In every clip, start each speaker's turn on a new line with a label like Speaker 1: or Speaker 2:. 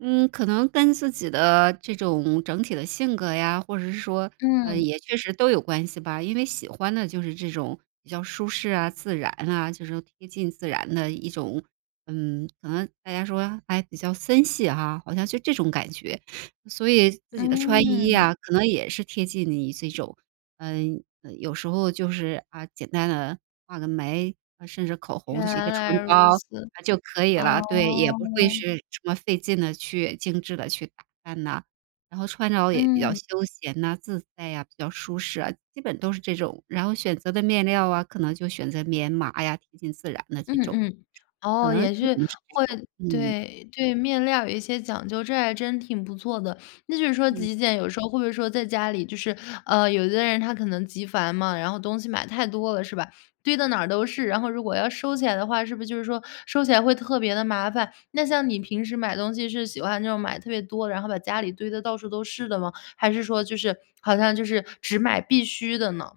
Speaker 1: 嗯，可能跟自己的这种整体的性格呀，或者是说呃，
Speaker 2: 嗯。
Speaker 1: 也确实都有关系吧。因为喜欢的就是这种比较舒适啊、自然啊就是说贴近自然的一种嗯，可能大家说还比较森系哈好像就这种感觉。所以自己的穿衣
Speaker 2: 嗯。
Speaker 1: 呀，可能也是贴近你这种嗯，呃，有时候就是，啊，简单地画个眉，甚至口
Speaker 2: 原
Speaker 1: 红是一个唇
Speaker 2: 来如
Speaker 1: 膏，
Speaker 2: 此，
Speaker 1: 嗯，就可以了。对，也不会
Speaker 2: 哦。
Speaker 1: 是什么费劲地去精致地去打扮呐。然后穿着也比较
Speaker 2: 嗯。
Speaker 1: 休闲呐、自在啊，比较舒适啊，基本都是这种。然后选择的面料啊，可能就选择棉麻呀，贴近自然的
Speaker 2: 嗯
Speaker 1: 这种。
Speaker 2: 嗯，
Speaker 1: 可
Speaker 2: 哦，
Speaker 1: 能
Speaker 2: 也
Speaker 1: 基
Speaker 2: 是
Speaker 1: 本是这
Speaker 2: 会
Speaker 1: 种，嗯。
Speaker 2: 对，对面料有一些讲究，这还真挺不错的。那就是说
Speaker 1: 嗯。
Speaker 2: 极简有时候会不会说在家里，就是，呃，有的人他可能极繁嘛，然后东西买太多了，是吧？堆得哪儿都是，然后如果要收起来的话，是不是就是说收起来会特别地麻烦？那像你平时买东西是喜欢那种买特别多，然后把家里堆得到处都是的吗？还是说就是好像就是只买必需的呢？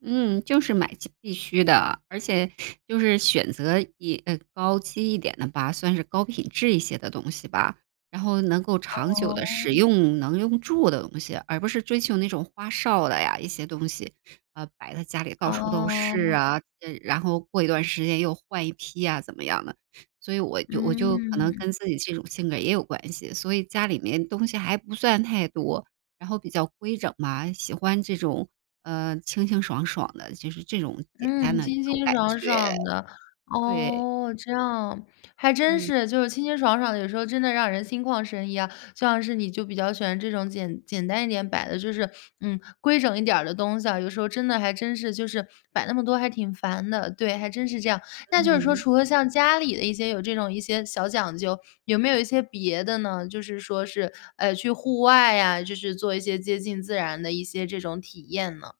Speaker 1: 嗯，就是买些必须的。而且就是选择以呃，高级一点的吧，算是高品质一些的东西吧。然后能够长久地使
Speaker 2: 哦。
Speaker 1: 用，能用住的东西，而不是追求那种花哨的呀，一些东西。呃，摆在家里到处都是
Speaker 2: 哦。
Speaker 1: 啊。这然后过一段儿时间又换一批啊，怎么样的。所以我就我就可能
Speaker 2: 嗯。
Speaker 1: 跟自己这种性格也有关系，所以家里面东西还不算太多，然后比较规整嘛，喜欢这种，呃，清清爽爽的就是这种简单
Speaker 2: 嗯，
Speaker 1: 的这
Speaker 2: 清
Speaker 1: 种
Speaker 2: 清
Speaker 1: 感
Speaker 2: 爽
Speaker 1: 觉。
Speaker 2: 爽的。
Speaker 1: 对。
Speaker 2: 哦，这样，还真
Speaker 1: 嗯。
Speaker 2: 是就是清清爽爽有时候真的让人心旷神怡啊。像是你就比较喜欢这种简简单一点摆的就是嗯，规整一点儿的东西啊，有时候真的还真是就是摆那么多还挺烦的。对，还真是这样。那就是说
Speaker 1: 嗯。
Speaker 2: 除了像家里的一些有这种一些小讲究，有没有一些别的呢？就是说是，呃，去户外啊，就是做一些接近自然的一些这种体验呢？